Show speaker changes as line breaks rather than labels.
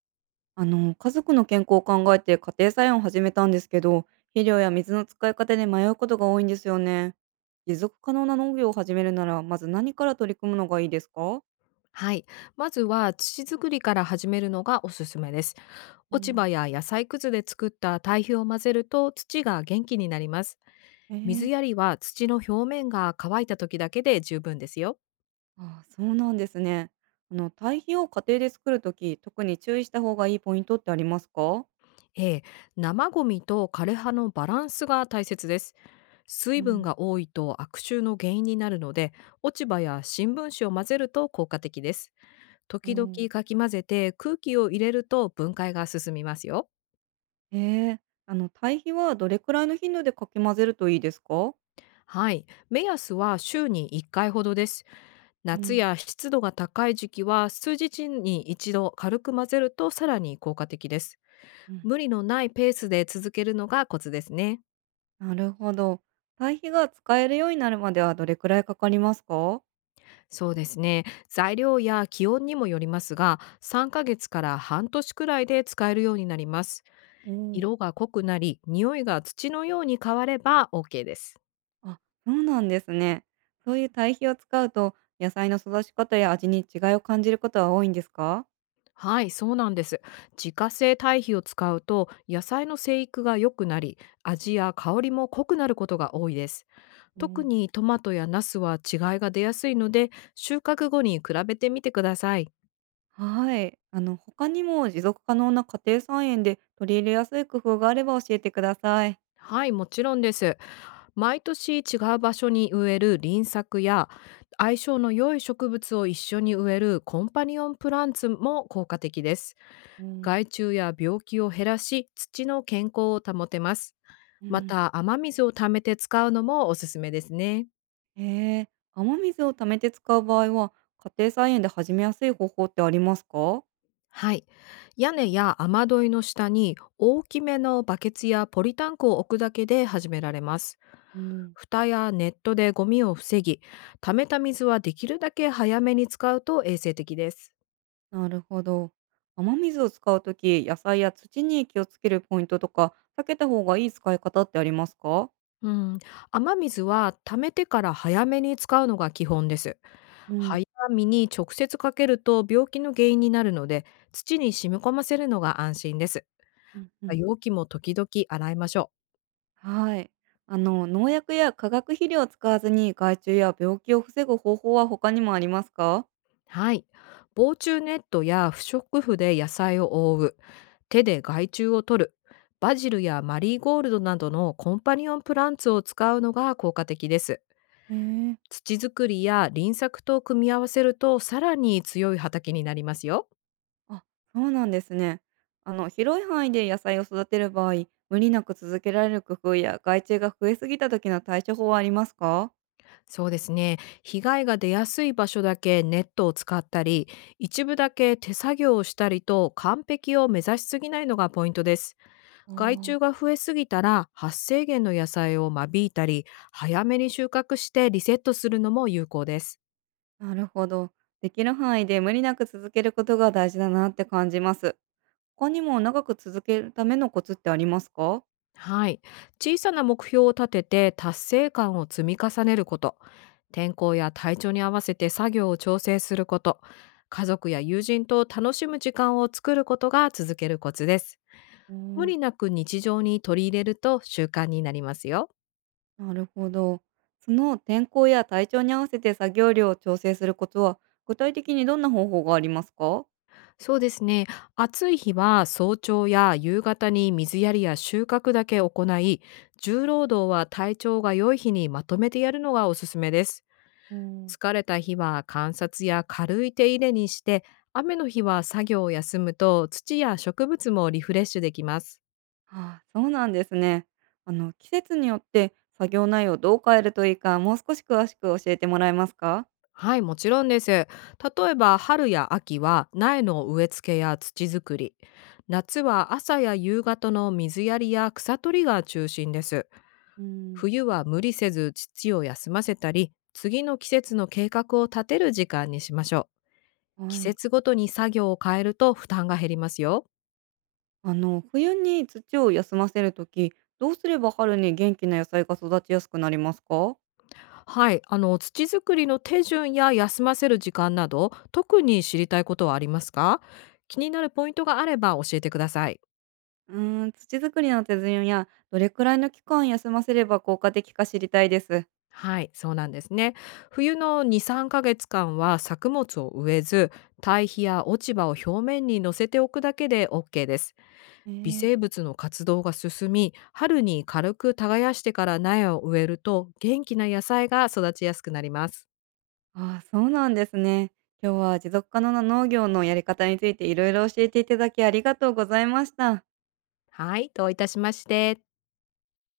あの家族の健康を考えて家庭菜園を始めたんですけど、肥料や水の使い方で迷うことが多いんですよね。持続可能な農業を始めるなら、まず何から取り組むのがいいですか？
はい。まずは土作りから始めるのがおすすめです。
う
落ち
ん、
葉や野菜くずで作った堆肥を混ぜると土が元気になります。
え
水
ー、
やりは土の表面が乾いた時だけで十分ですよ。
あー、そうなんですね。あの堆肥を家庭で作るとき、特に注意した方がいいポイントってありますか？
ええ、生ゴミと枯れ葉のバランスが大切です。水
う
分
ん、
が多いと悪臭の原因になるので、落ち葉や新聞紙を混ぜると効果的です。
う
時々
ん。
かき混ぜて空気を入れると分解が進みますよ。
えー、あの堆肥はどれくらいの頻度でかき混ぜるといいですか？
はい。目安は週に1回ほどです。
う
夏
ん。
や湿度が高い時期は数日に一度軽く混ぜるとさらに効果的です。
うん、
無理のないペースで続けるのがコツですね。
なるほど。堆肥が使えるようになるまでは、どれくらいかかりますか？
そうですね。材料や気温にもよりますが、3ヶ月から半年くらいで使えるようになります。
うん、
色が濃くなり、匂いが土のように変われば OK です。
あ、そうなんですね。そういう堆肥を使うと、野菜の育ち方や味に違いを感じることは多いんですか？
はい、そうなんです。自家製堆肥を使うと野菜の生育が良くなり、味や香りも濃くなることが多いです。
う
特
ん、
にトマトやナスは違いが出やすいので、収穫後に比べてみてください。
はい。他にも持続可能な家庭菜園で取り入れやすい工夫があれば教えてください。
はい、もちろんです。毎年違う場所に植える輪作や、相性の良い植物を一緒に植えるコンパニオンプランツも効果的です。
うん。
害虫や病気を減らし、土の健康を保てます。
う
ま
ん。
た、雨水を貯めて使うのもおすすめですね。
へえ。雨水を貯めて使う場合は、家庭菜園で始めやすい方法ってありますか？
はい。屋根や雨どいの下に大きめのバケツやポリタンクを置くだけで始められます。
うん、
蓋やネットでゴミを防ぎ、溜めた水はできるだけ早めに使うと衛生的です。
なるほど。雨水を使うとき、野菜や土に気をつけるポイントとか、避けた方がいい使い方ってありますか？
うん、雨水は溜めてから早めに使うのが基本です。
うん、
早めに直接かけると病気の原因になるので、土に染み込ませるのが安心です。
うん、うん。
容器も時々洗いましょう。
はい。農薬や化学肥料を使わずに害虫や病気を防ぐ方法は他にもありますか？
はい。防虫ネットや不織布で野菜を覆う、手で害虫を取る、バジルやマリーゴールドなどのコンパニオンプランツを使うのが効果的です。
へえー、
土作りや輪作と組み合わせるとさらに強い畑になりますよ。
あ、そうなんですね。広い範囲で野菜を育てる場合、無理なく続けられる工夫や害虫が増えすぎた時の対処法はありますか？
そうですね。被害が出やすい場所だけネットを使ったり、一部だけ手作業をしたりと、完璧を目指しすぎないのがポイントです。
あ
害
ー、
虫が増えすぎたら、発生源の野菜を間引いたり、早めに収穫してリセットするのも有効です。
なるほど。できる範囲で無理なく続けることが大事だなって感じます。他にも長く続けるためのコツってありますか？
はい、小さな目標を立てて達成感を積み重ねること、天候や体調に合わせて作業を調整すること、家族や友人と楽しむ時間を作ることが続けるコツです。
う
無
ん、
理なく日常に取り入れると習慣になりますよ。
なるほど。その天候や体調に合わせて作業量を調整することは、具体的にどんな方法がありますか？
そうですね。暑い日は早朝や夕方に水やりや収穫だけ行い、重労働は体調が良い日にまとめてやるのがおすすめです。
うん、
疲れた日は観察や軽い手入れにして、雨の日は作業を休むと、土や植物もリフレッシュできます。
ああ、そうなんですね。季節によって作業内容をどう変えるといいか、もう少し詳しく教えてもらえますか？
はい、もちろんです。例えば春や秋は苗の植え付けや土作り、夏は朝や夕方の水やりや草取りが中心です。
うん。
冬は無理せず父を休ませたり、次の季節の計画を立てる時間にしましょう。季
はい。
節ごとに作業を変えると負担が減りますよ。
あの冬に土を休ませるとき、どうすれば春に元気な野菜が育ちやすくなりますか？
はい、あの、土作りの手順や休ませる時間など、特に知りたいことはありますか？気になるポイントがあれば教えてください。
うーん、土作りの手順やどれくらいの期間休ませれば効果的か知りたいです。
はい、そうなんですね。冬の2、3ヶ月間は作物を植えず、堆肥や落ち葉を表面に乗せておくだけで OK です。
え
微
ー。
生物の活動が進み、春に軽く耕してから苗を植えると元気な野菜が育ちやすくなります。
ああ、そうなんですね。今日は持続可能な農業のやり方についていろいろ教えていただき、ありがとうございました。
はい、どういたしまして。